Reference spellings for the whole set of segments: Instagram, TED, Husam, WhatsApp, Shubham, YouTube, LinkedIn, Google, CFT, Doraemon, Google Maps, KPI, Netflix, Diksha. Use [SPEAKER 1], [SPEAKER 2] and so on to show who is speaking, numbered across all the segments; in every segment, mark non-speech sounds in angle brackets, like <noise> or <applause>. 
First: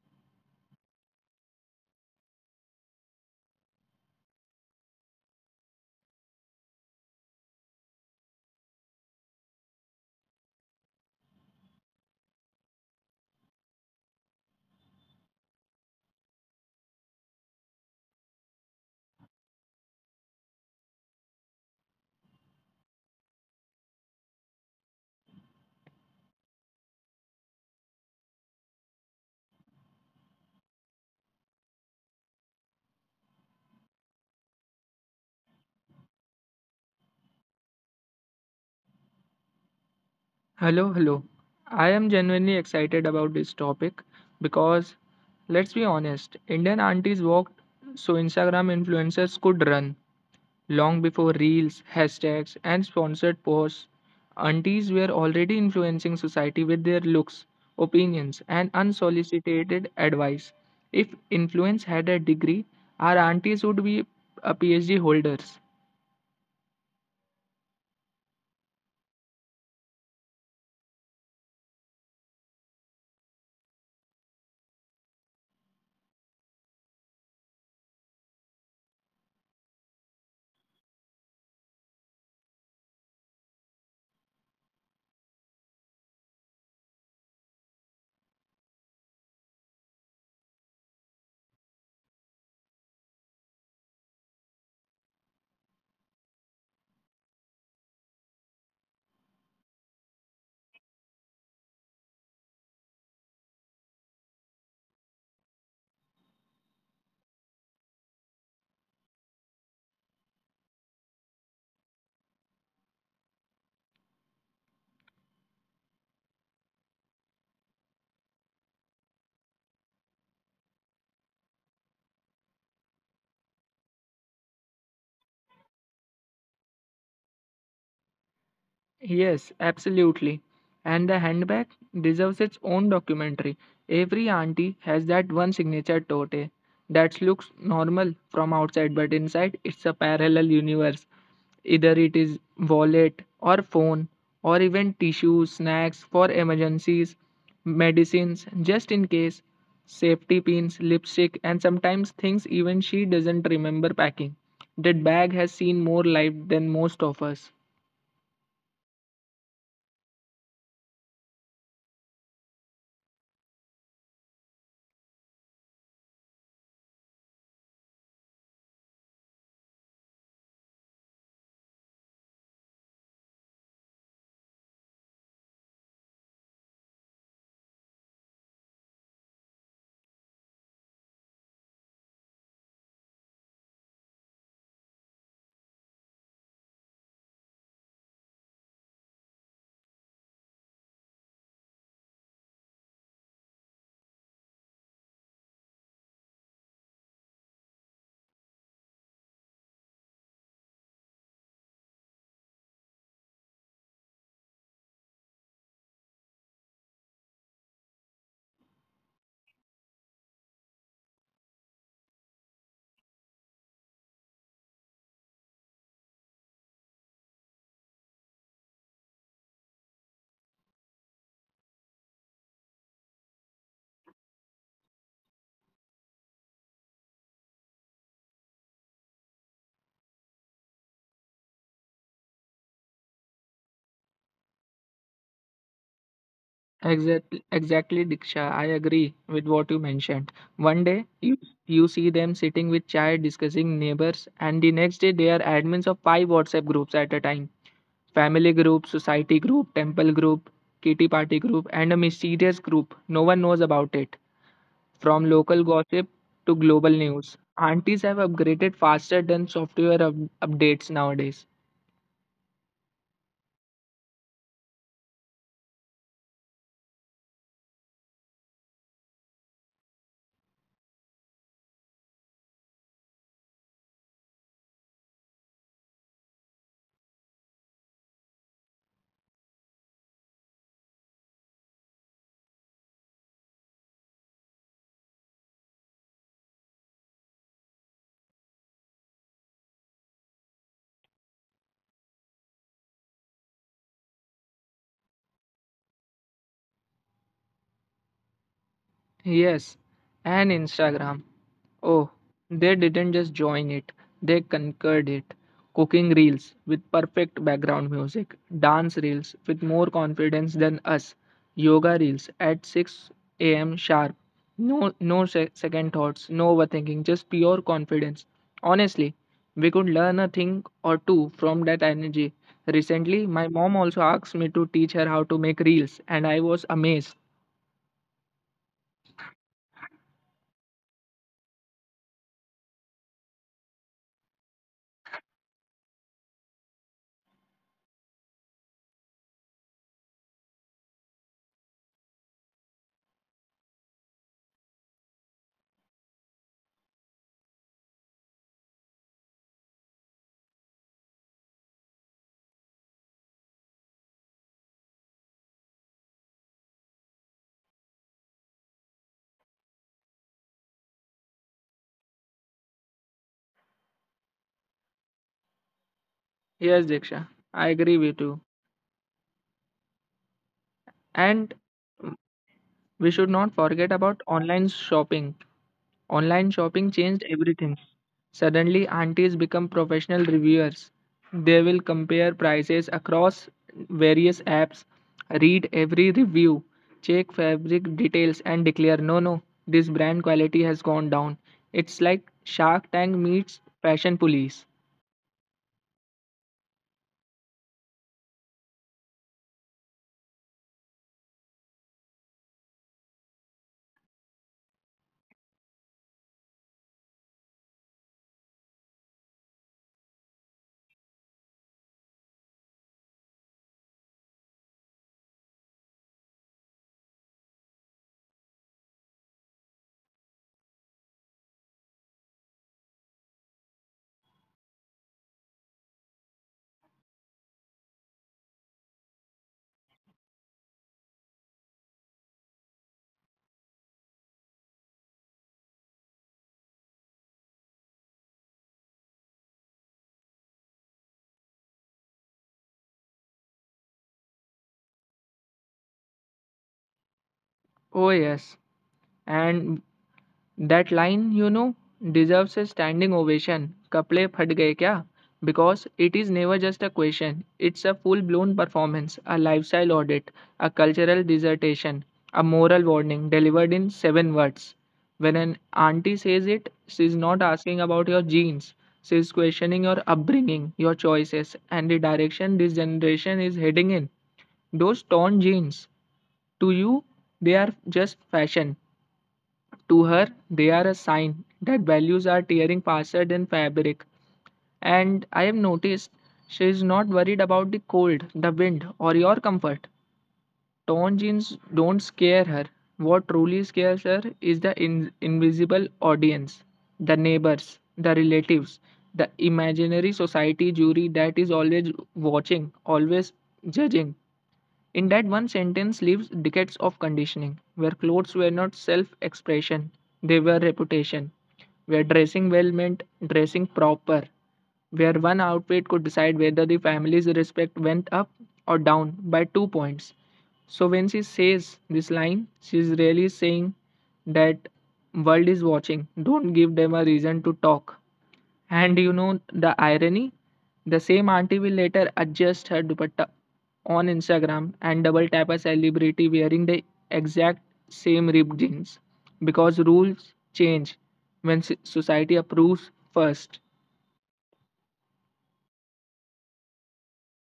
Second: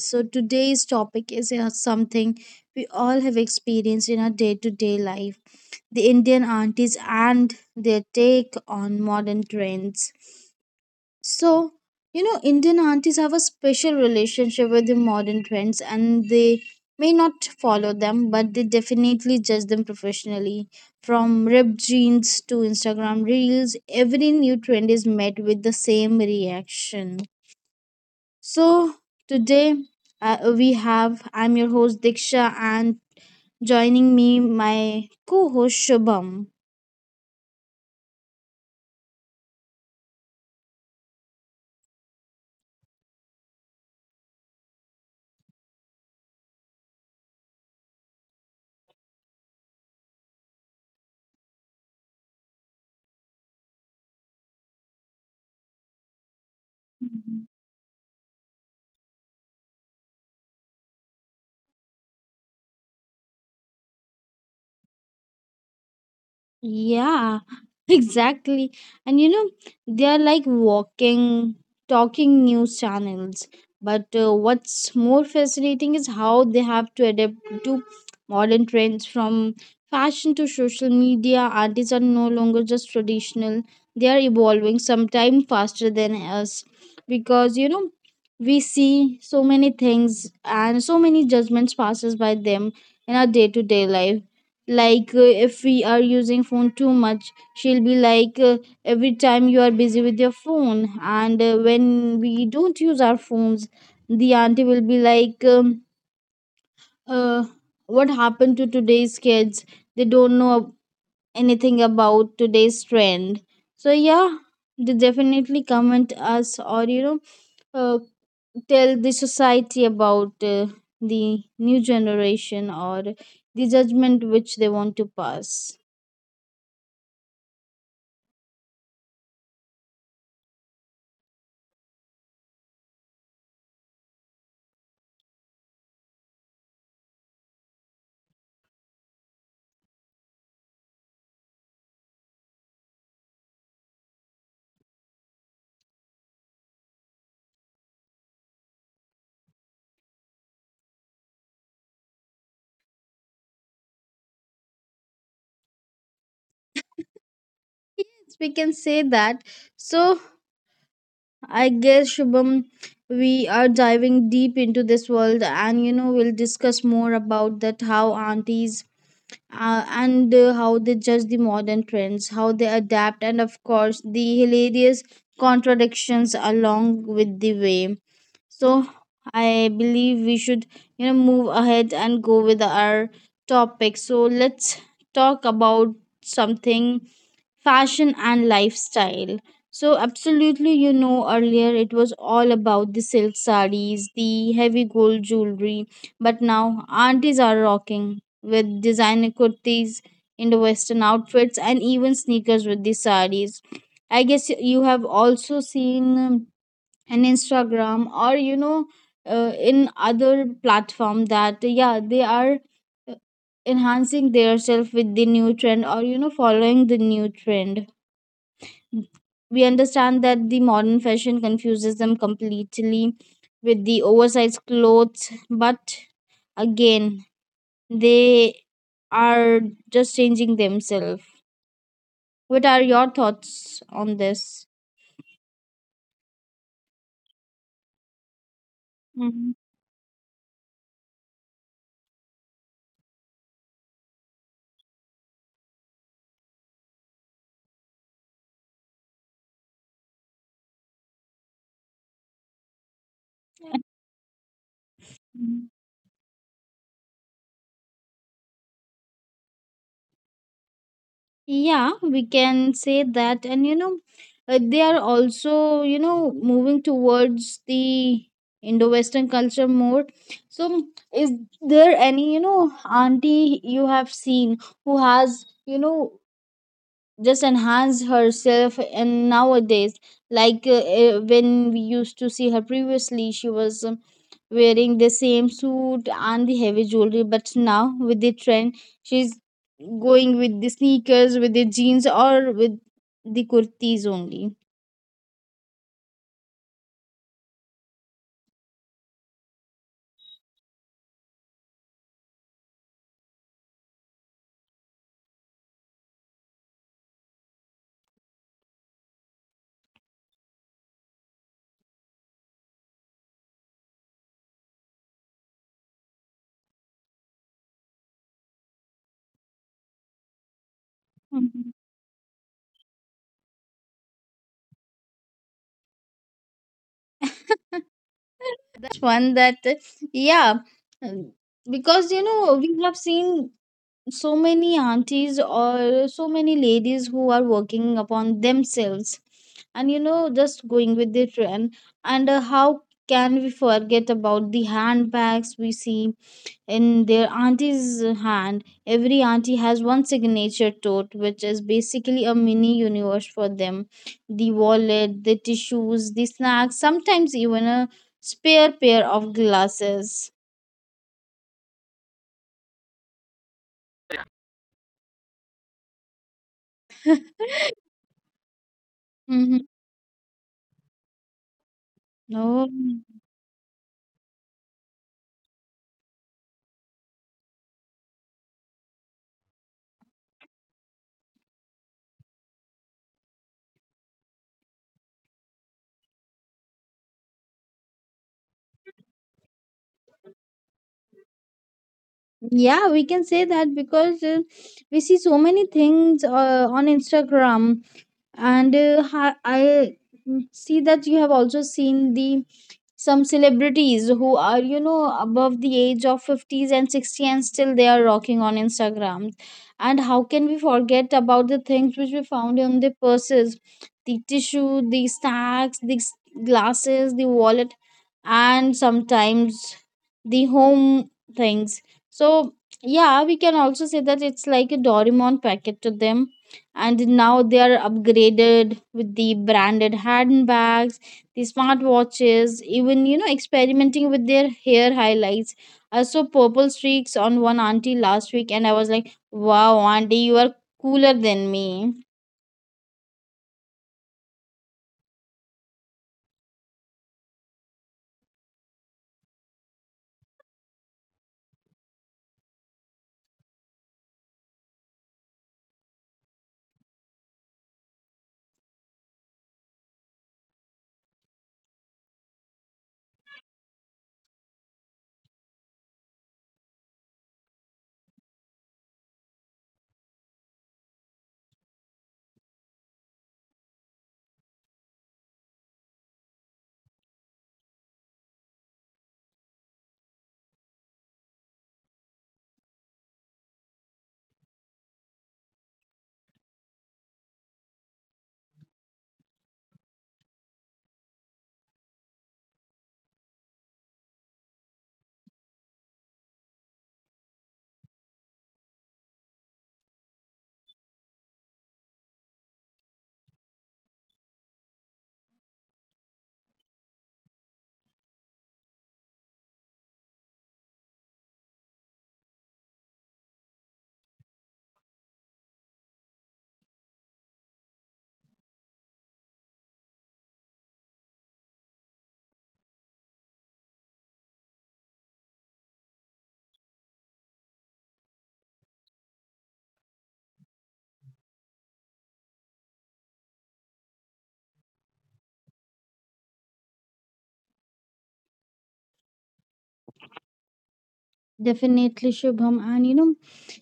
[SPEAKER 1] So, today's topic is something we all have experienced in our day to day life, the Indian aunties and their take on modern trends. So, Indian aunties have a special relationship with the modern trends, and they may not follow them, but they definitely judge them professionally. From ripped jeans to Instagram reels, every new trend is met with the same reaction. So, today we have, I'm your host Diksha, and joining me, my co host Shubham.
[SPEAKER 2] Hello, hello. I am genuinely excited about this topic because let's be honest, Indian aunties walked so Instagram influencers could run long before reels, hashtags, and sponsored posts. Aunties were already influencing society with their looks, opinions, and unsolicited advice. If influence had a degree, our aunties would be a PhD holders.
[SPEAKER 1] Yeah, <laughs> exactly. And you know, they are like walking, talking news channels. But what's more fascinating is how they have to adapt to modern trends, from fashion to social media. Artists are no longer just traditional, they are evolving sometime faster than us because we see so many things and so many judgments passes by them in our day-to-day life. Like if we are using phone too much, she'll be like every time you are busy with your phone. And when we don't use our phones, the auntie will be like uh, what happened to today's kids, they don't know anything about today's trend. So yeah, they definitely comment us, or uh, tell the society about the new generation or the judgment which they want to pass.
[SPEAKER 2] Yes, absolutely. And the handbag deserves its own documentary. Every auntie has that one signature tote that looks normal from outside, but inside it's a parallel universe. Either it is wallet or phone or even tissues, snacks for emergencies, medicines just in case, safety pins, lipstick, and sometimes things even she doesn't remember packing. That bag has seen more life than most of us.
[SPEAKER 1] Yes, we can say that. So I guess Shubham, we are diving deep into this world, and you know, we'll discuss more about that, how aunties and how they judge the modern trends, how they adapt, and of course, the hilarious contradictions along with the way. So, I believe we should, you know, move ahead and go with our topic. So, let's talk about something fashion and lifestyle. So, absolutely, you know, earlier it was all about the silk sarees, the heavy gold jewelry, but now aunties are rocking with designer kurtis, Indo Western outfits, and even sneakers with the saris. I guess you have also seen an Instagram, or in other platform, that yeah, they are uh, enhancing their with the new trend, or you know, following the new trend. We understand that the modern fashion confuses them completely with the oversized clothes, but again, they are just changing themselves. What are your thoughts on this?
[SPEAKER 2] Exactly, exactly, Diksha. I agree with what you mentioned. One day
[SPEAKER 1] Mhm.
[SPEAKER 2] you see them sitting with chai discussing neighbors, and the next day they are admins of five WhatsApp groups at a time: family group, society group, temple group, kitty party group, and a mysterious group. No one knows about it. From local gossip to global news,
[SPEAKER 1] Mhm.
[SPEAKER 2] aunties have upgraded faster than software updates nowadays.
[SPEAKER 1] Yeah, we can say that. And you know, they are also, you know, moving towards the Indo Western culture more. So, is there any, you know, auntie you have seen who has, you know, just enhance herself, and nowadays like when we used to see her previously, she was wearing the same suit and the heavy jewelry, but now with the trend, she's going with the sneakers with the jeans, or with the kurtis only.
[SPEAKER 2] Yes, and Instagram. Oh, they didn't just join it, they conquered it. Cooking reels with perfect background music, dance reels with more confidence than us, yoga reels at 6 a.m. sharp. No, second thoughts, no overthinking, just pure confidence. Honestly, we could learn a thing or two from that energy. Recently,
[SPEAKER 1] Mhm.
[SPEAKER 2] my mom also asked me to teach her how to make reels, and I was amazed.
[SPEAKER 1] <laughs> That's one that yeah, um, because you know, we have seen so many aunties or so many ladies who are working upon themselves, and you know, just going with the trend. And how can we forget about the handbags we see in their auntie's hand? Every auntie has one signature tote which is basically a mini universe for them, the wallet, the tissues, the snacks, sometimes even a spare pair of glasses.
[SPEAKER 2] Yes, Diksha, I agree with you.
[SPEAKER 1] <laughs>
[SPEAKER 2] And
[SPEAKER 1] Mm-hmm.
[SPEAKER 2] we should not forget about online shopping.
[SPEAKER 1] Oh.
[SPEAKER 2] Online shopping changed everything. Suddenly, aunties become professional reviewers. They will compare prices across various apps, read every review, check fabric details, and declare no, no, this brand quality has gone down. It's like Shark Tank meets Fashion Police.
[SPEAKER 1] Yeah, we can say that because we see so many things on Instagram, and see that you have also seen the some celebrities who are you know, above the age of 50s and 60, and still they are rocking on Instagram. And how can we forget about the things which we found in the purses, the tissue, the stacks, glasses, the wallet, and sometimes the home things. So yeah, we can also say that it's like a Doraemon packet to them. And now they are upgraded with the branded handbags, the smartwatches, even you know, experimenting with their hair highlights. I saw purple streaks on one auntie last week, and I was like, wow, auntie, you are cooler than me.
[SPEAKER 2] Oh, yes. And that line, you know, deserves a standing ovation. Couple फट गए क्या? Because it is never just a question. It's a full blown performance, a lifestyle audit, a cultural dissertation, a moral warning delivered in seven words. When an auntie says it, she's not asking about your genes. She's questioning your upbringing, your choices, and the direction this generation is heading in. Those torn jeans, to you, they are just fashion. To her, they are a sign that values are tearing faster than fabric. And I have noticed she is not worried about the cold, the wind, or your comfort. Torn jeans don't scare her. What truly scares her is the invisible audience, the neighbors, the relatives, the imaginary society jury that is always watching, always judging. In that one sentence lives decades of conditioning, where clothes were not self expression, they were reputation, where dressing well meant dressing proper, where one outfit could decide whether the family's respect went up or down by 2 points. So when she says this line, she is really saying that world is watching. Don't give them a reason to talk. And you know the irony? The same auntie will later adjust her dupatta on Instagram and double tap a celebrity wearing the exact same ripped jeans because rules change when society approves first.
[SPEAKER 1] Definitely, Shubham. And you know,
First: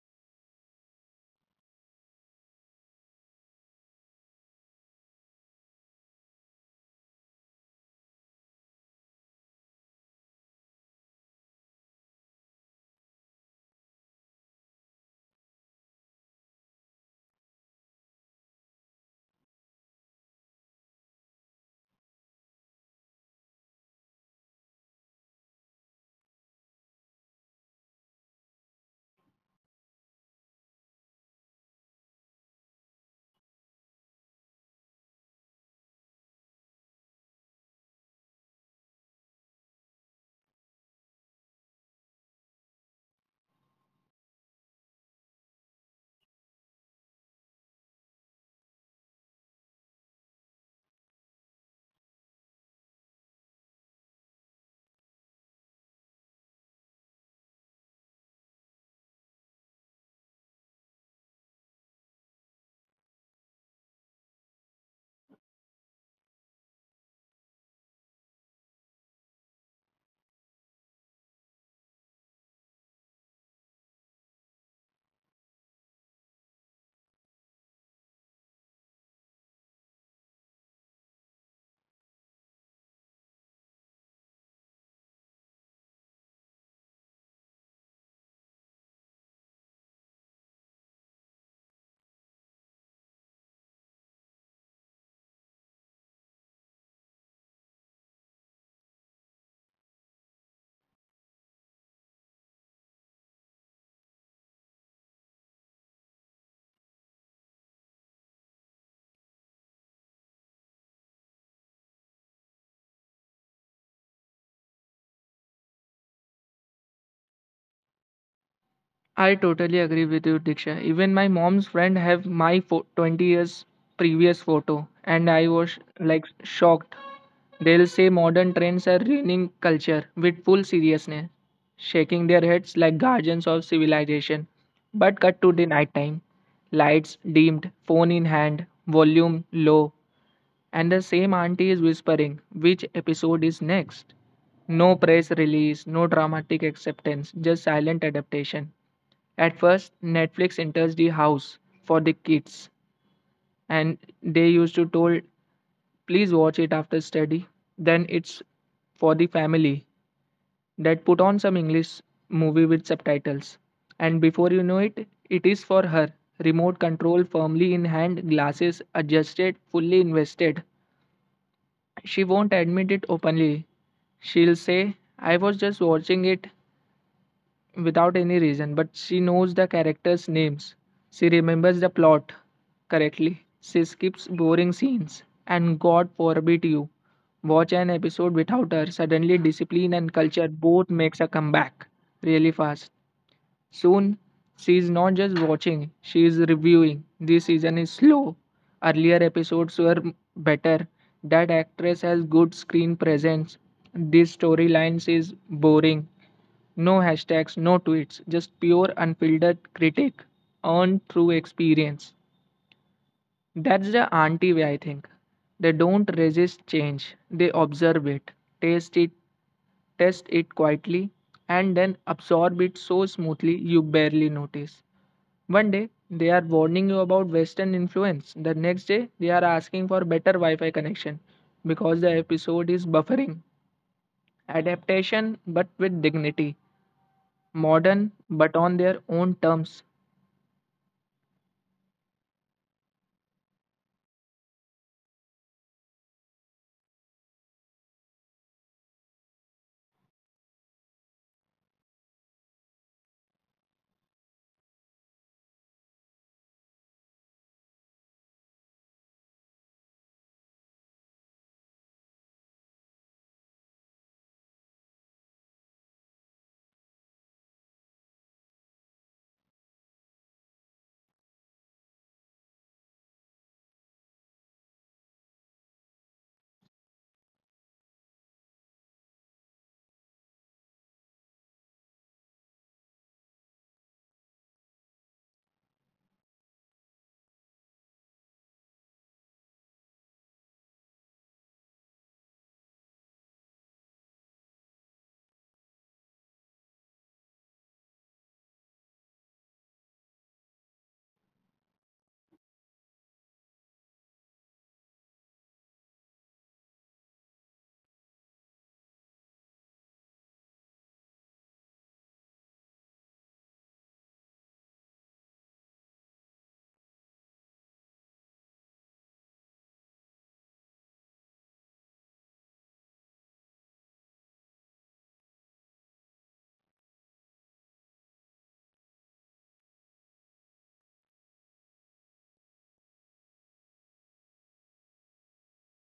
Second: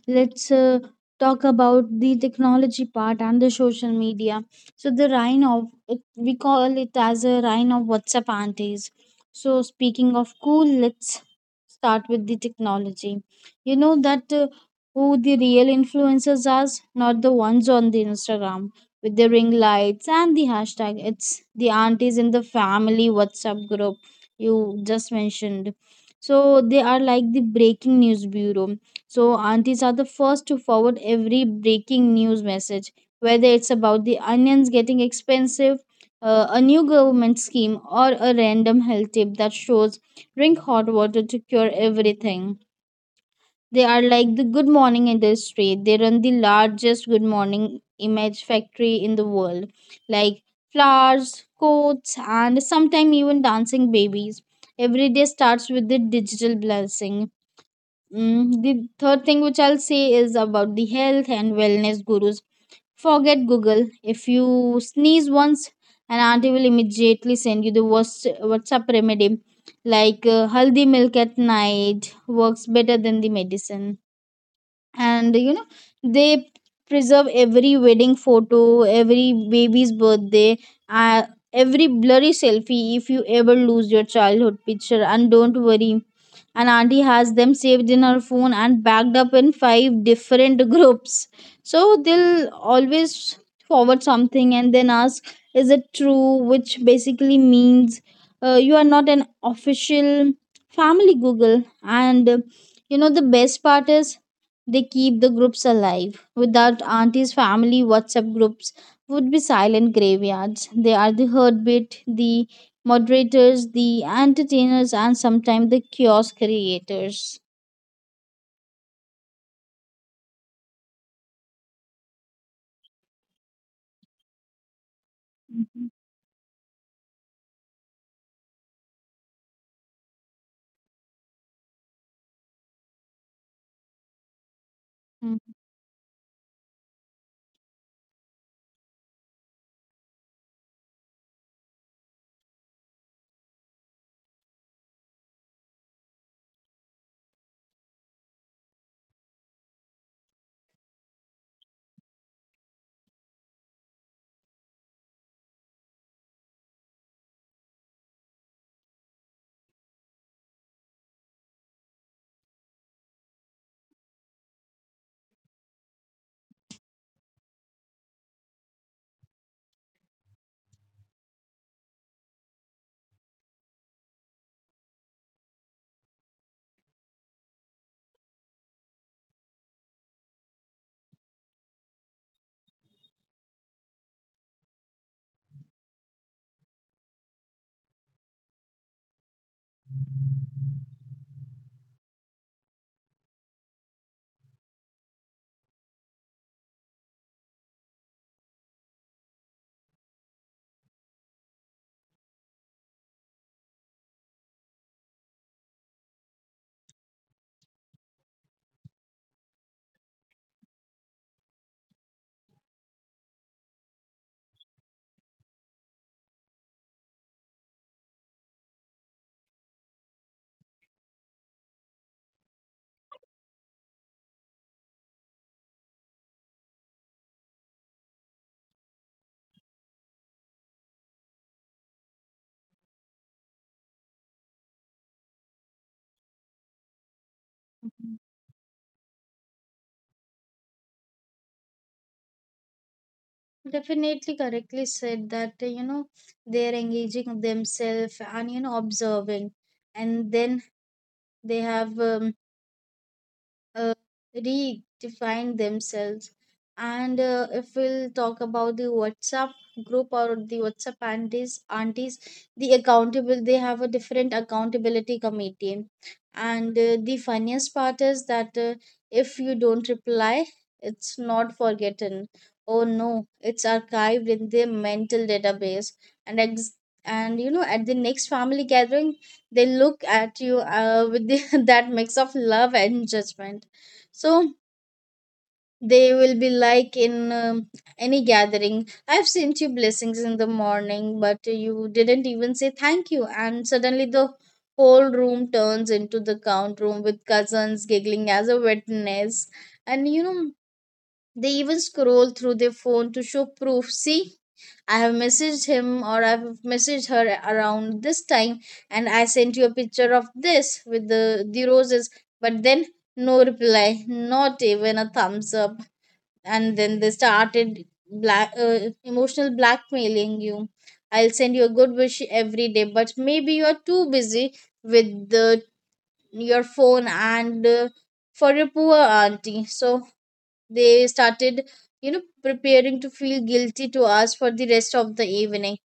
[SPEAKER 1] let's talk about the technology part and the social media. So the reign of it, we call it as a reign of WhatsApp aunties. So speaking of cool, let's start with the technology. You know that who the real influencers are, not the ones on the Instagram with the ring lights and the hashtag. It's the aunties in the family WhatsApp group you just mentioned. So they are like the breaking news bureau. So, aunties are the first to forward every breaking news message, whether it's about the onions getting expensive, a new government scheme, or a random health tip that shows drink hot water to cure everything. They are like the good morning industry. They run the largest good morning image factory in the world, like flowers, coats, and sometimes even dancing babies. Every day starts with the digital blessing. Mm, the third thing which I'll say is about the health and wellness gurus. Forget Google. If you sneeze once, an auntie will immediately send you the worst WhatsApp remedy, like haldi milk at night works better than the medicine. And you know, they preserve every wedding photo, every baby's birthday, uh, every blurry selfie. If you ever lose your childhood picture and don't worry, an auntie has them saved in her phone and backed up in five different <laughs> groups. So they'll always forward something and then ask, is it true, which basically means you are not an official family Google. And you know, the best part is, they keep the groups alive. Without aunties, family WhatsApp groups would be silent graveyards. They are the heartbeat, the moderators, the entertainers, and sometimes the kiosk creators.
[SPEAKER 2] I totally agree with you, Diksha. Even my mom's friend have my 20 years previous photo, and I was
[SPEAKER 1] Mhm.
[SPEAKER 2] like shocked. They'll say modern trends are ruining culture with full seriousness, shaking their heads like guardians of civilization. But cut to
[SPEAKER 1] Mhm.
[SPEAKER 2] the night time, lights dimmed, phone in hand, volume low, and the same auntie is whispering which episode is next. No press release, no dramatic acceptance, just silent adaptation. At first, Netflix enters the house for the kids, and they used to told, "Please watch it after study." Then it's for the family that put on some English movie with subtitles, and before you know it, it is for her. Remote control firmly in hand, glasses adjusted, fully invested. She won't admit it openly. She'll say, I was just watching it without any reason, but she knows the characters' names. She remembers the plot correctly. She skips boring scenes. And God forbid you watch an episode without her. Suddenly, discipline and culture both makes a comeback really fast. Soon, she is not just watching, she is reviewing. This season is slow. Earlier episodes were better. That actress has good screen presence. This storylines is boring. No hashtags, no tweets, just pure unfiltered critique earned through experience. That's the auntie way, I think. They don't resist change, they observe it, taste it, test it quietly, and then absorb it so smoothly you barely notice. One day, they are warning you about Western influence. The next day, they are asking for better Wi Fi connection because the episode is buffering. Adaptation, but with dignity. Modern, but on their own terms.
[SPEAKER 1] Definitely correctly said that you know, they're engaging themselves, and you know, observing, and then they have uh, redefine themselves. And if we'll talk about the WhatsApp group or the WhatsApp aunties, aunties, the accountable, they have a different accountability committee. And the funniest part is that if you don't reply, it's not forgotten. Oh no, it's archived in their mental database. And ex- and you know, at the next family gathering, they look at you with the, <laughs> that mix of love and judgment. So they will be like in any gathering, I've sent you blessings in the morning, but you didn't even say thank you. And suddenly the whole room turns into the count room with cousins giggling as a witness. And you know, they even scroll through their phone to show proof. See, I have messaged him, or I've messaged her around this time, and I sent you a picture of this with the roses, but then no reply, not even a thumbs up. And then they started black emotional blackmailing you. I'll send you a good wish every day, but maybe you're too busy with the your phone. And for your poor auntie. So they started, you know, preparing to feel guilty to us for the rest of the evening.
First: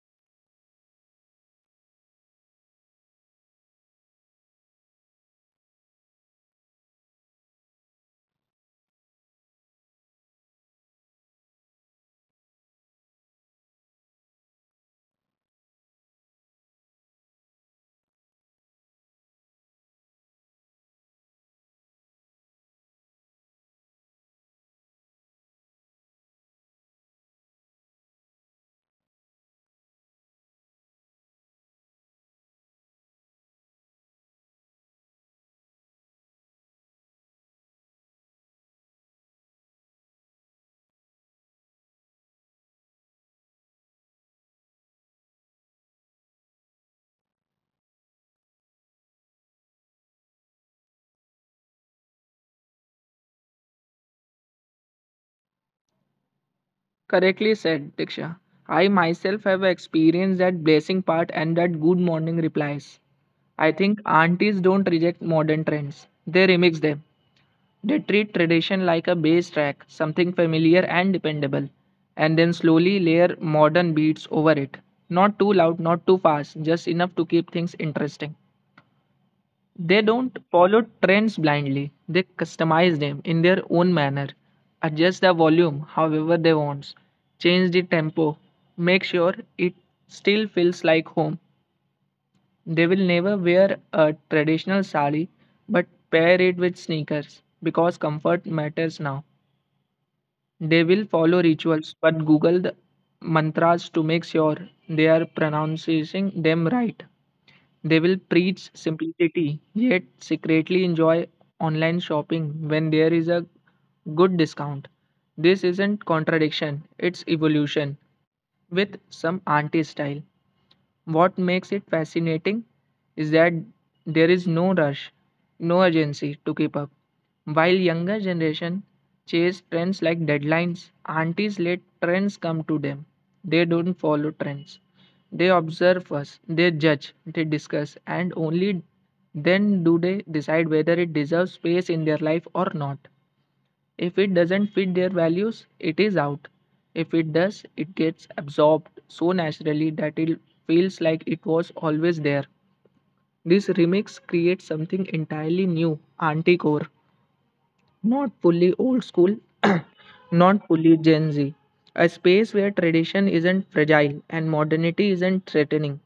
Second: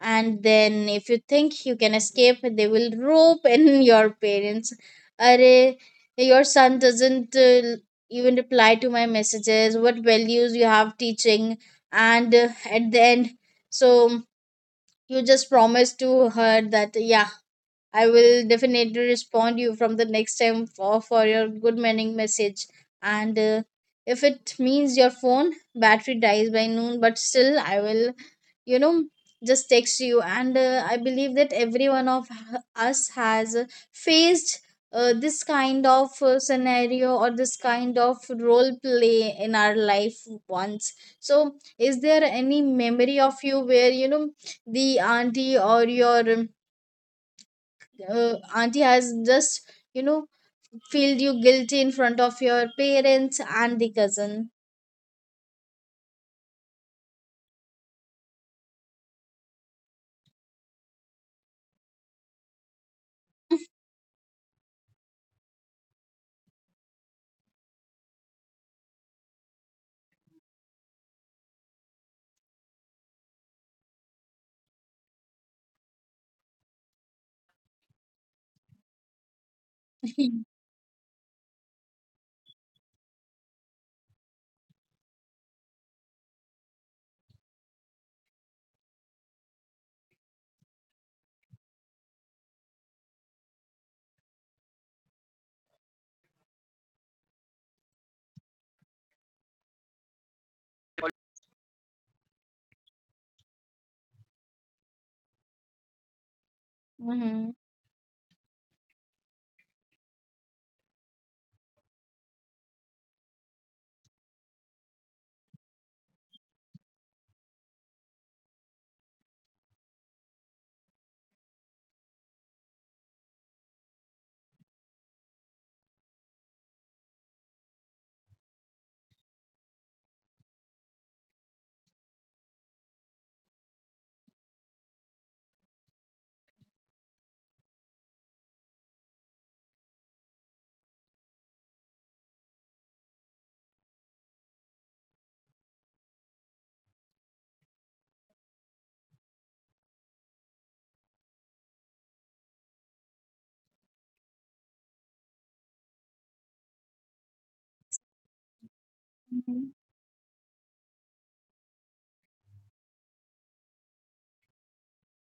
[SPEAKER 1] And then if you think you can escape, they will rope in <laughs> your parents. Array, your son doesn't even reply to my messages, what values you have teaching. And at the end, so you just promise to her that yeah, I will definitely respond you from the next time, for your good morning message. And if it means your phone battery dies by noon, but still I will, you know, just text you. And I believe that every one of us has faced this kind of scenario or this kind of role play in our life once. So, is there any memory of you where you know, the auntie or your auntie has just, you know, feel you guilty in front of your parents and the cousin?
[SPEAKER 2] Correctly said, Diksha. I myself have experienced that blessing part and that good morning replies. I think aunties don't reject modern trends, they remix them. They treat tradition like a bass track, something familiar and dependable, and then slowly layer modern beats over it. Not too loud, not too fast, just enough to keep things interesting. They don't
[SPEAKER 1] <laughs>
[SPEAKER 2] follow trends blindly, they customize them in their own manner, adjust the volume however they want, change the tempo, make sure it still feels like home. They will never wear a traditional sari but pair it with sneakers because comfort matters now. They will follow rituals, but Google the mantras to make sure they are pronouncing them right.
[SPEAKER 1] Mhm.
[SPEAKER 2] They will preach simplicity, yet secretly enjoy online shopping when there is a good discount. This isn't contradiction, it's evolution with some anti style. What makes it fascinating is that there is no rush, no urgency to keep up. While younger generation chase trends like deadlines, aunties let trends come to them. They don't follow trends. They observe first, they judge, they discuss, and only then do they decide whether it deserves space in their life or not. If it doesn't fit their values, it is out. If it does, it gets absorbed so naturally that it feels like it was always there. This remix creates something entirely new, anti core, not fully old school, <coughs> <clears throat>
[SPEAKER 1] Mhm.
[SPEAKER 2] not fully Gen Z. A space where tradition isn't fragile and modernity isn't threatening,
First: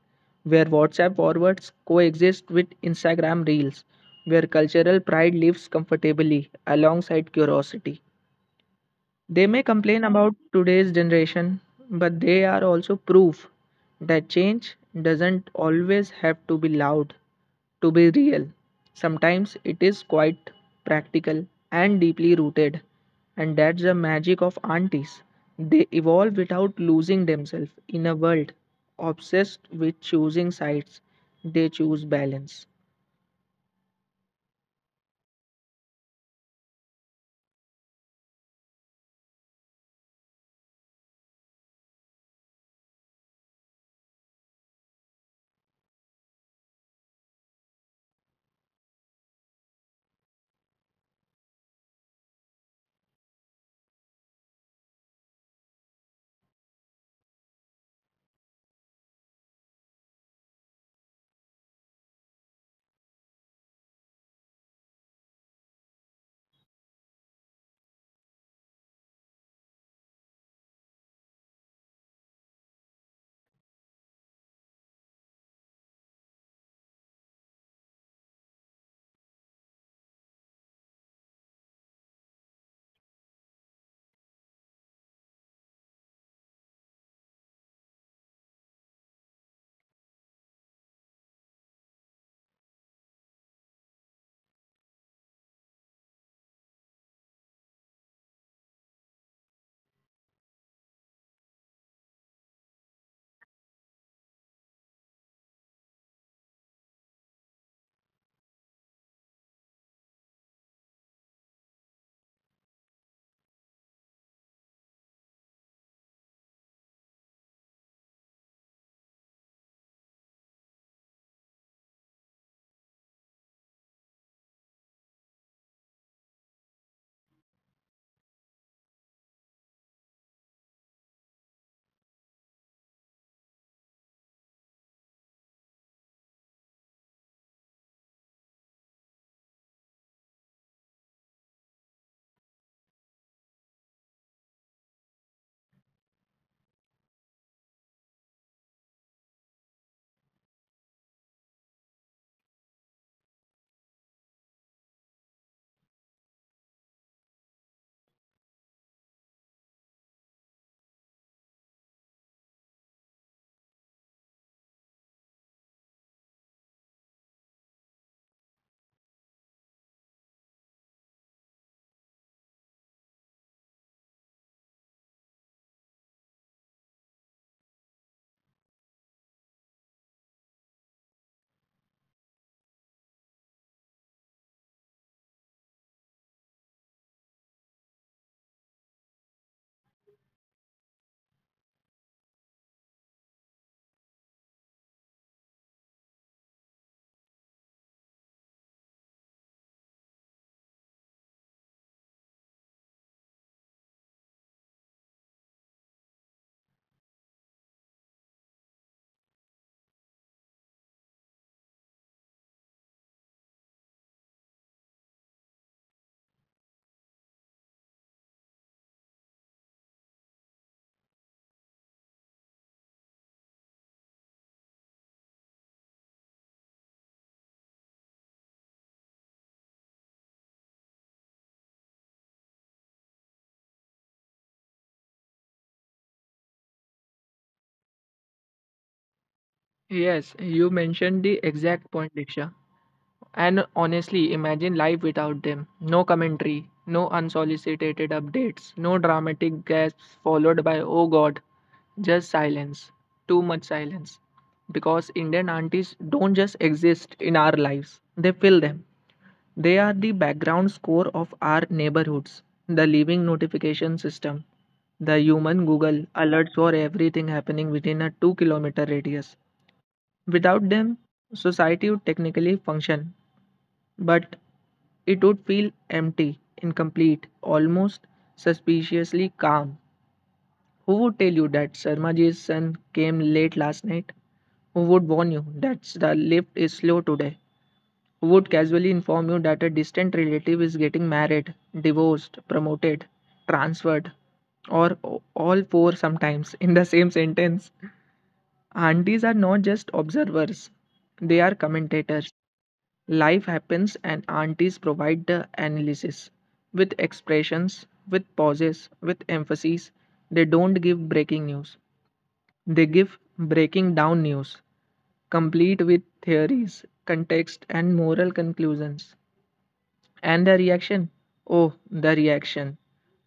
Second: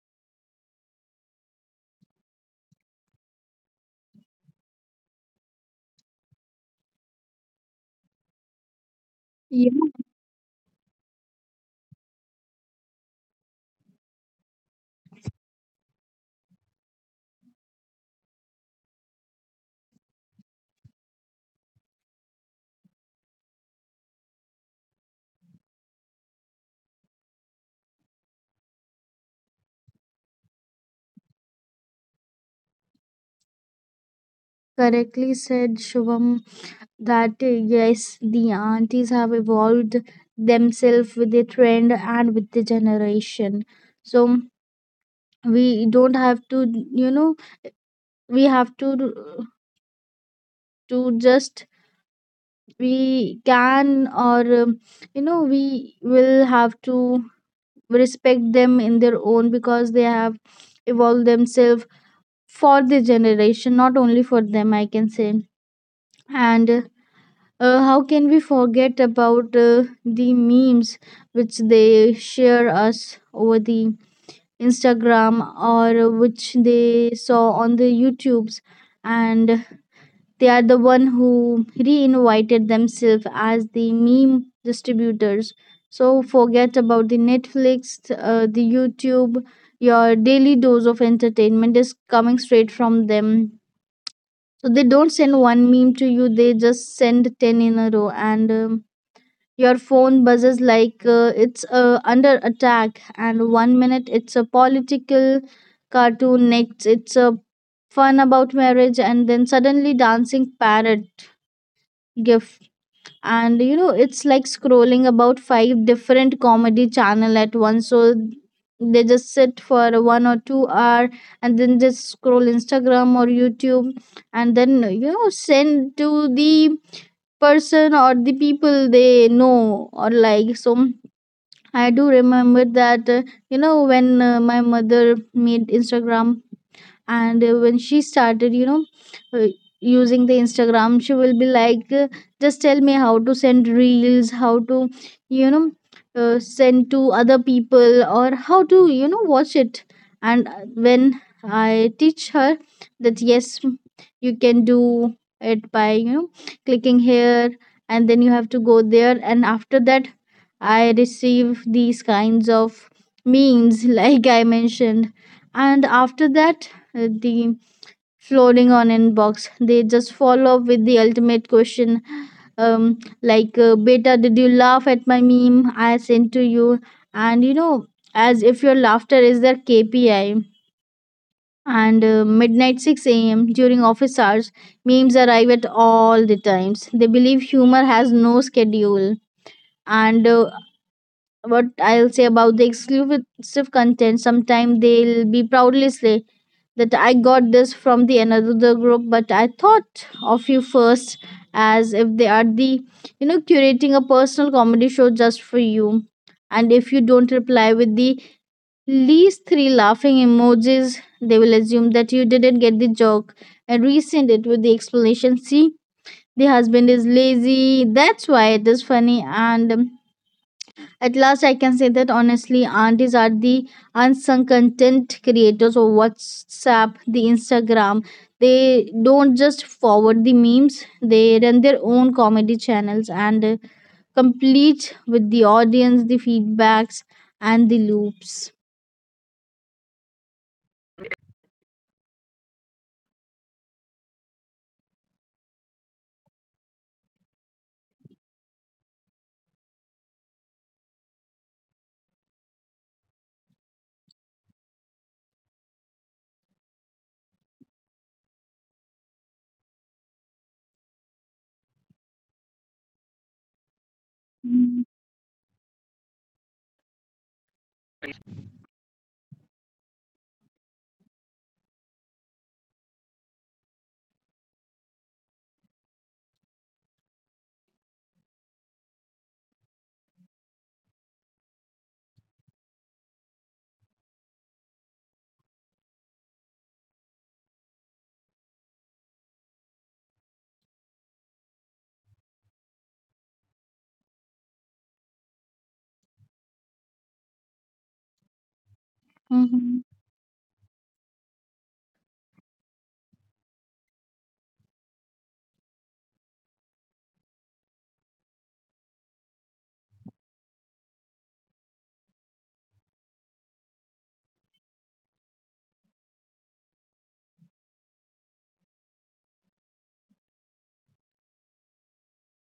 [SPEAKER 2] where WhatsApp forwards coexist with Instagram reels, where cultural pride lives comfortably alongside curiosity. They may
[SPEAKER 1] You
[SPEAKER 2] complain about today's generation, but they are also proof that change doesn't always have to be loud to be real. Sometimes it is quite practical and deeply rooted, and that's the magic of aunties. They evolve without losing themselves in a world obsessed with choosing sides. They choose balance.
[SPEAKER 1] correctly said, Shubham, that yes, the aunties have evolved themselves with the trend and with the generation. So we don't have to, you know, we have to just, we can, or you know, we will have to respect them in their own because they have evolved themselves for the generation, not only for them, I can say. And how can we forget about the memes which they share us over the Instagram or which they saw on the YouTubes? And they are the one who reinvited themselves as the meme distributors. So forget about the Netflix, the YouTube. Your daily dose of entertainment is coming straight from them. So they don't send one meme to you; they just send 10 in a row, and your phone buzzes like it's under attack. And one minute it's a political cartoon, next it's a fun about marriage, and then suddenly dancing parrot gif, and it's like scrolling about five different comedy channel at once. So they just sit for one or two hour and then just scroll instagram or youtube and then send to the person or the people they know or like. So I do remember that, when my mother made instagram, and when she started, uh, using the instagram, she will be like, just tell me how to send reels, how to, you know send to other people, or how to watch it. And when I teach her that yes, you can do it by, clicking here, and then you have to go there, and after that I receive these kinds of memes <laughs> like I mentioned. And after that, the floating on inbox. They just follow up with the ultimate question, um, like, "Beta, did you laugh at my meme I sent to you?" And as if your laughter is their KPI. And midnight, 6 a.m., during office hours, memes arrive at all the times. They believe humor has no schedule. And what I'll say about the exclusive content, sometimes they'll be proudly say that I got this from the another group, but I thought of you first, as if they are the, curating a personal comedy show just for you. And if you don't reply with the least three laughing emojis, they will assume that you didn't get the joke and resend it with the explanation. See, the husband is lazy. That's why it is funny. And at last, I can say that honestly, aunties are the unsung content creators of WhatsApp, the Instagram. They don't just forward the memes; they run their own comedy channels and complete with the audience, the feedbacks, and the loops.
[SPEAKER 2] Yes, you mentioned the exact point, Diksha. And honestly, imagine life without them. No commentary, no unsolicited updates, no dramatic gasps followed by oh god, just silence. Too much silence. Because Indian aunties don't just exist in our lives, they fill them. They are the background score of our neighborhoods, the living notification system,
[SPEAKER 1] Mhm.
[SPEAKER 2] the human Google alerts for everything happening within a 2-kilometer radius. Without them, society would technically function, but it would feel empty, incomplete, almost suspiciously calm. Who would tell you that Sarmaji's son came late last night? Who would warn you that the lift is slow today? Who would casually inform you that a distant relative is getting married, divorced, promoted, transferred, or all four sometimes in the same sentence? Aunties are not just
[SPEAKER 1] Mhm.
[SPEAKER 2] observers, they are commentators. Life happens, and aunties provide the analysis with expressions, with pauses, with emphases. They don't give breaking news, they give breaking down news, complete with theories, context, and moral conclusions. And the reaction? Oh, the reaction.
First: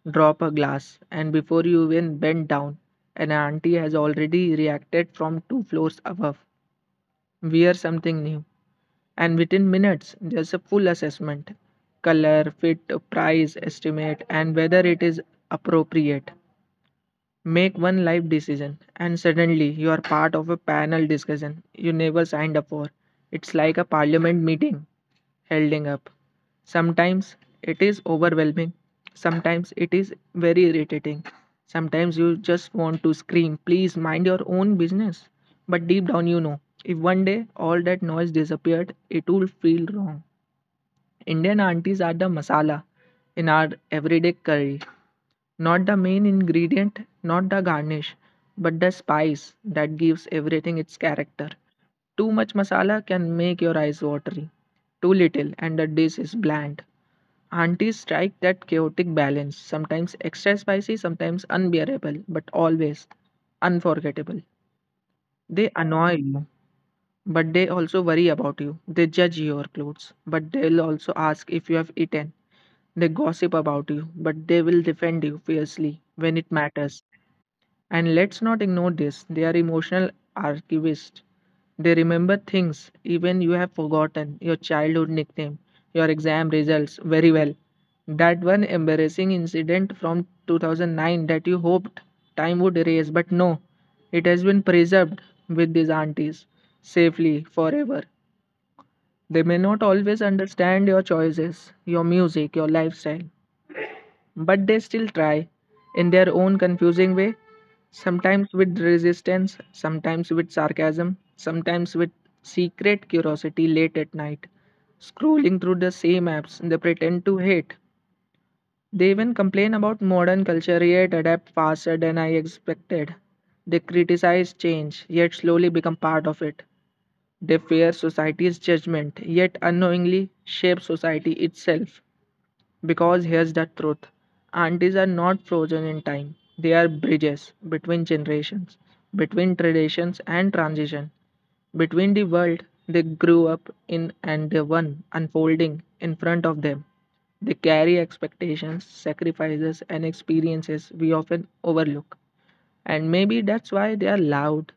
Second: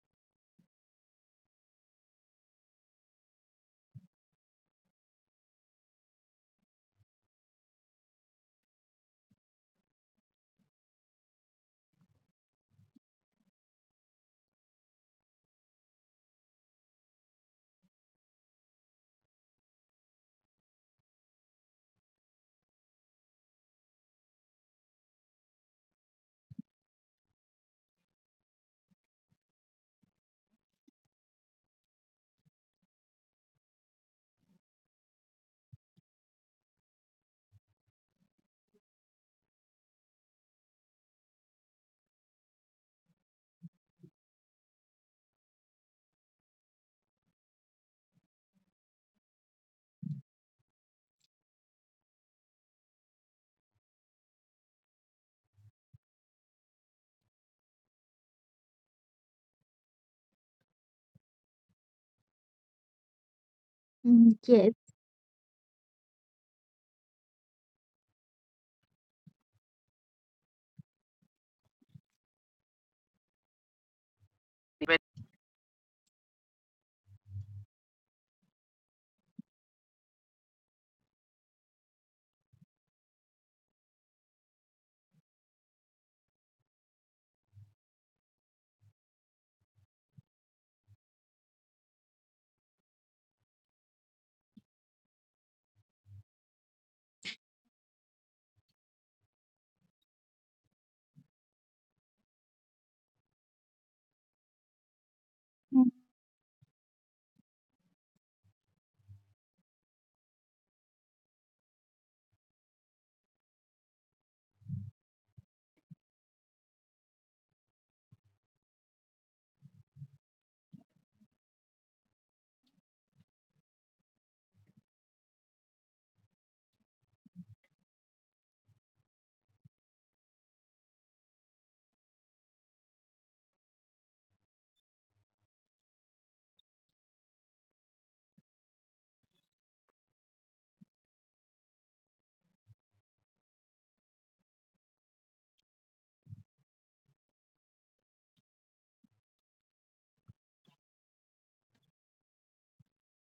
[SPEAKER 2] Drop a glass, and before you even bend down, an auntie has already reacted from two floors above. Wear something new, and within minutes there's a full assessment: color, fit, price estimate, and whether it is appropriate. Make one life decision, and suddenly you are part of a panel discussion you never signed up for. It's like a parliament meeting holding up. Sometimes it is overwhelming, sometimes it is very irritating. Sometimes you just want to scream, please mind your own business. But deep down, you know, if one day all that noise disappeared, it would feel wrong. Indian aunties are the masala in our everyday curry. Not the main ingredient, not the garnish, but the spice that gives everything its character. Too much masala can make your eyes watery. Too little, and the dish is bland. Aunties strike that chaotic balance, sometimes extra spicy, sometimes unbearable, but always unforgettable.
[SPEAKER 1] Mhm.
[SPEAKER 2] They annoy you. But they also worry about you. They judge your clothes, but they'll also ask if you have eaten. They gossip about you, but they will defend you fiercely when it matters. And let's not ignore this, they are emotional archivists. They remember things even you have forgotten, your childhood nickname, your exam results very well. That one embarrassing incident from 2009 that you hoped time would erase, but no, it has been preserved with these aunties safely forever. They may not always understand your choices, your music, your lifestyle, but they still try, in their own confusing way, sometimes with resistance, sometimes with sarcasm, sometimes with secret curiosity late at night. Scrolling through the same apps they pretend to hate. They even complain about modern culture, yet adapt faster than I expected. They criticize change, yet slowly become part of it. They fear society's judgment, yet unknowingly shape society itself. Because here's the truth, aunties are not frozen in time, they are bridges between generations, between traditions and transition, between the world they grew up in and the one unfolding in front of them. They carry expectations, sacrifices, and experiences we often overlook. And maybe that's why they are loud,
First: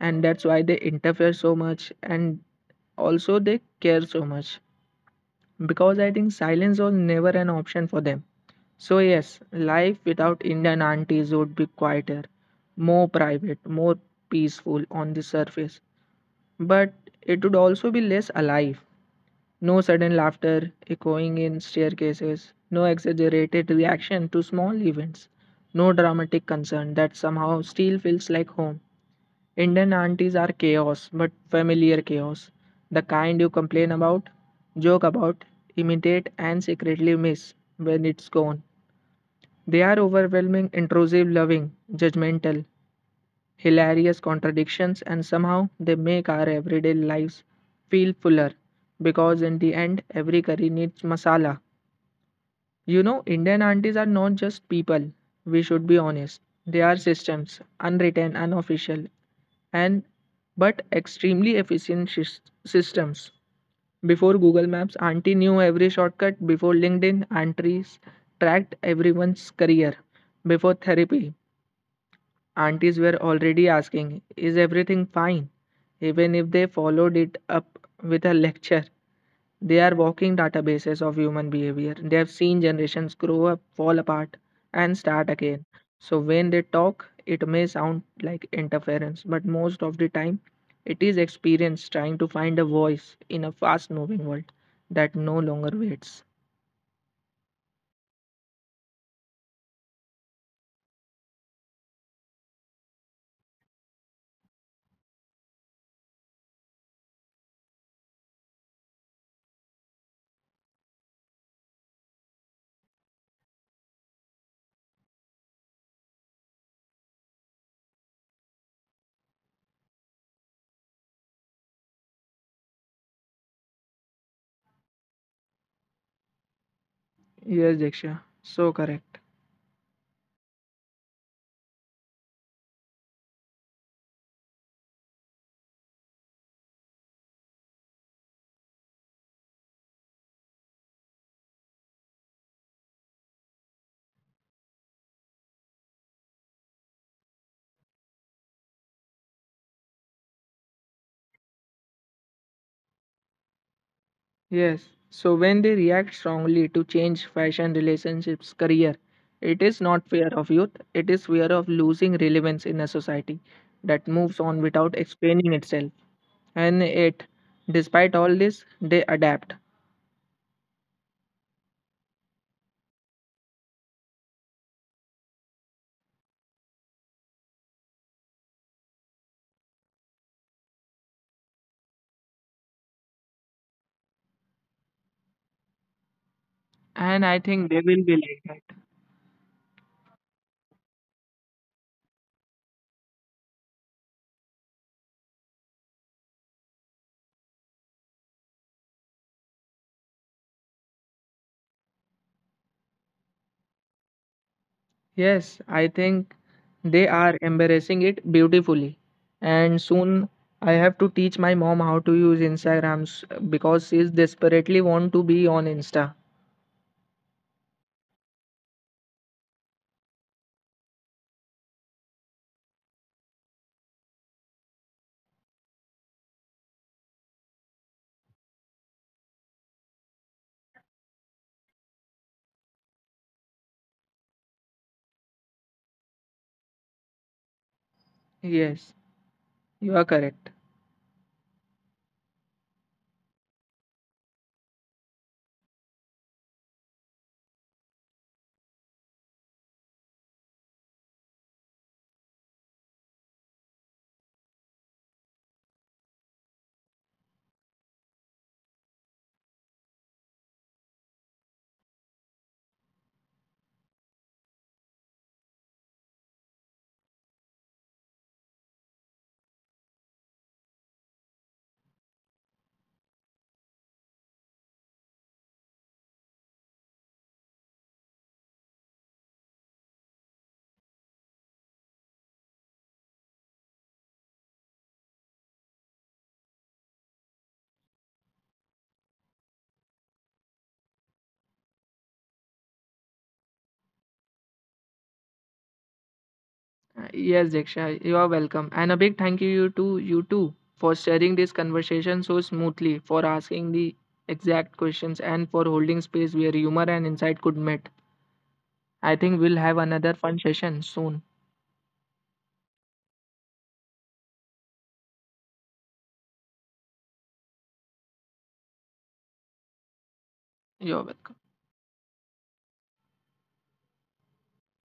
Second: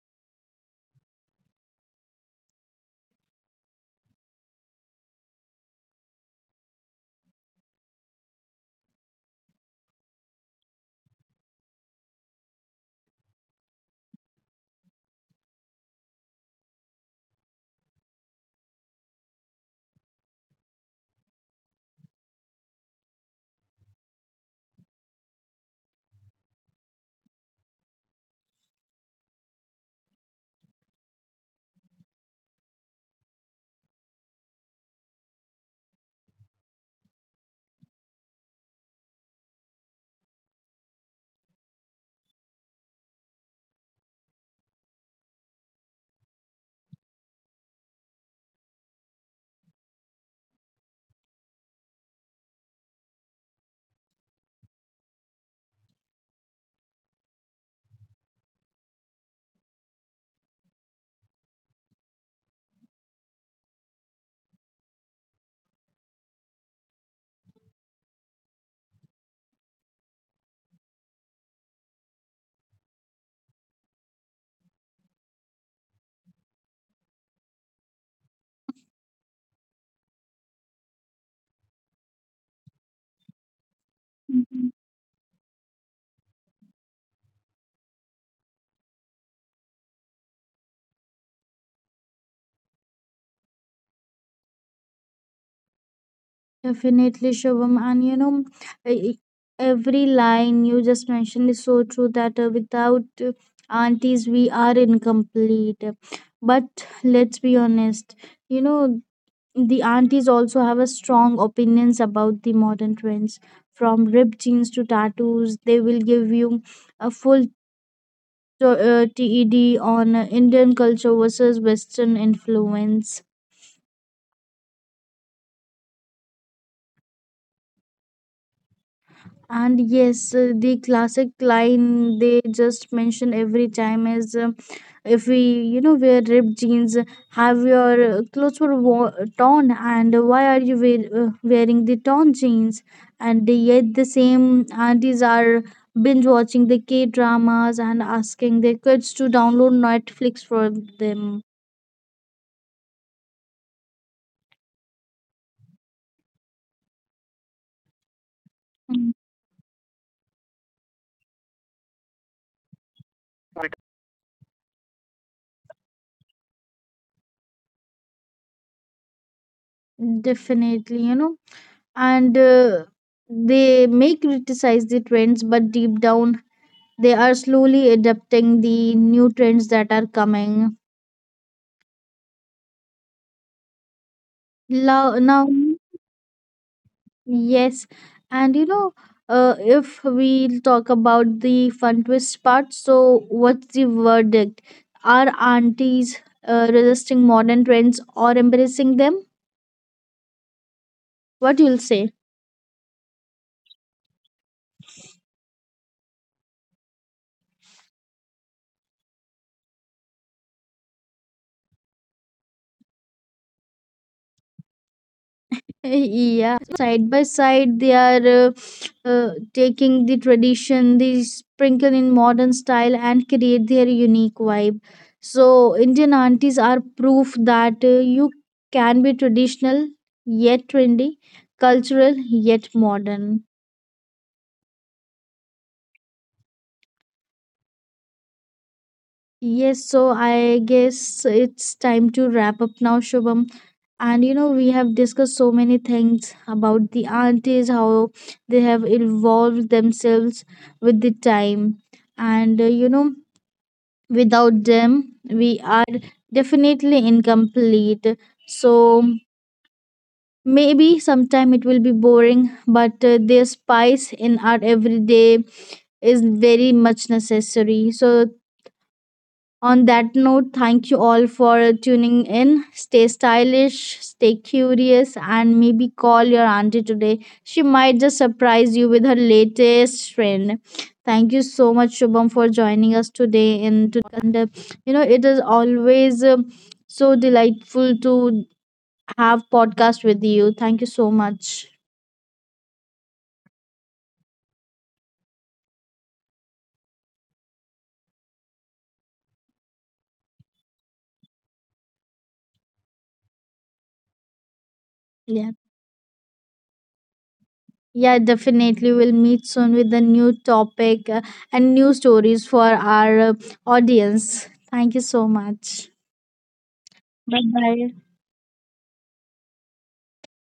[SPEAKER 2] and that's why they interfere so much, and also they care so much because I think silence was never an option for them. So, yes, life without Indian aunties would be quieter, more private, more peaceful on the surface, but it would also be less alive. No sudden laughter echoing in staircases, no exaggerated reaction to small events, no dramatic concern that somehow still feels like home. Indian aunties are chaos, but familiar chaos. The kind you complain about, joke about, imitate, and secretly miss when it's gone. They are overwhelming, intrusive, loving, judgmental, hilarious contradictions, and somehow they make our everyday lives feel fuller. Because in the end, every curry needs masala. You know, Indian aunties are not just people. We should be honest. They are systems, unwritten, unofficial, and but extremely efficient systems. Before Google Maps, Auntie knew every shortcut. Before LinkedIn, aunties tracked everyone's career. Before therapy, aunties were already asking, is everything fine? Even if they followed it up with a lecture. They are walking databases of human behavior. They have seen generations grow up, fall apart, and
[SPEAKER 1] Yes.
[SPEAKER 2] start again. So when they talk, it may sound like interference, but most of the time, it is experience trying to find a voice in a fast moving world that no longer waits.
[SPEAKER 1] Definitely, Shubham. And you know, e- e, every line you just mentioned is so true that, without uh, aunties, we are incomplete. But let's be honest, you know, the aunties also have a strong opinions about the modern trends, from ripped jeans to tattoos. They will give you a full TED on Indian culture versus Western influence.
[SPEAKER 2] Yes, Diksha, so correct.
[SPEAKER 1] And yes, the classic line they just mention every time is, if we, wear ripped jeans, have your clothes were torn, and why are you wearing the torn jeans? And yet the same aunties are binge watching the k dramas and asking their kids to download netflix for them.
[SPEAKER 2] Yes. So when they react strongly to change, fashion, relationships, career, it is not fear
[SPEAKER 1] Mm.
[SPEAKER 2] of youth, it is fear of losing relevance in a society that moves on without explaining itself. And it, despite all this, they adapt.
[SPEAKER 1] Definitely, you know. And they may criticize the trends, but deep down they are slowly adapting the new trends that are coming.
[SPEAKER 2] And I
[SPEAKER 1] Now,
[SPEAKER 2] think they will be like that.
[SPEAKER 1] yes, and you know, if we talk about the fun twist part, so what's the verdict? Are aunties resisting modern trends or embracing them? What you'll say?
[SPEAKER 2] Yes, I think they are embarrassing it beautifully. And soon I have to teach my mom how to use Instagrams because she's desperately want to be on Insta.
[SPEAKER 1] Yeah, side by side, they are, taking the tradition, they sprinkle in modern style and create their unique vibe. So, Indian aunties are proof that you can be traditional yet trendy, cultural yet modern.
[SPEAKER 2] Yes, you are correct.
[SPEAKER 1] Yes, so I guess it's time to wrap up now, Shubham. And you know, we have discussed so many things about the aunties, how they have evolved themselves with the time. And you know, without them, we are definitely incomplete. So maybe sometime it will be boring, but their spice in our everyday is very much necessary. So on that note, thank you all for tuning in. Stay stylish, stay curious, and maybe call your auntie today. She might just surprise you with her latest trend. Thank you so much, Shubham, for joining us today. And, you know, it is always so delightful to have podcast with you. Thank you so much.
[SPEAKER 2] Yes Diksha, you are welcome. And a big thank you to you too for sharing this conversation so smoothly, for asking the exact questions, and for holding space where humor and insight could meet.
[SPEAKER 1] Yeah.
[SPEAKER 2] I think we'll have another fun session
[SPEAKER 1] Yeah,
[SPEAKER 2] soon.
[SPEAKER 1] definitely. We'll meet soon with a new topic, and new stories for our audience. Thank you so much. Bye bye.
[SPEAKER 2] You're welcome.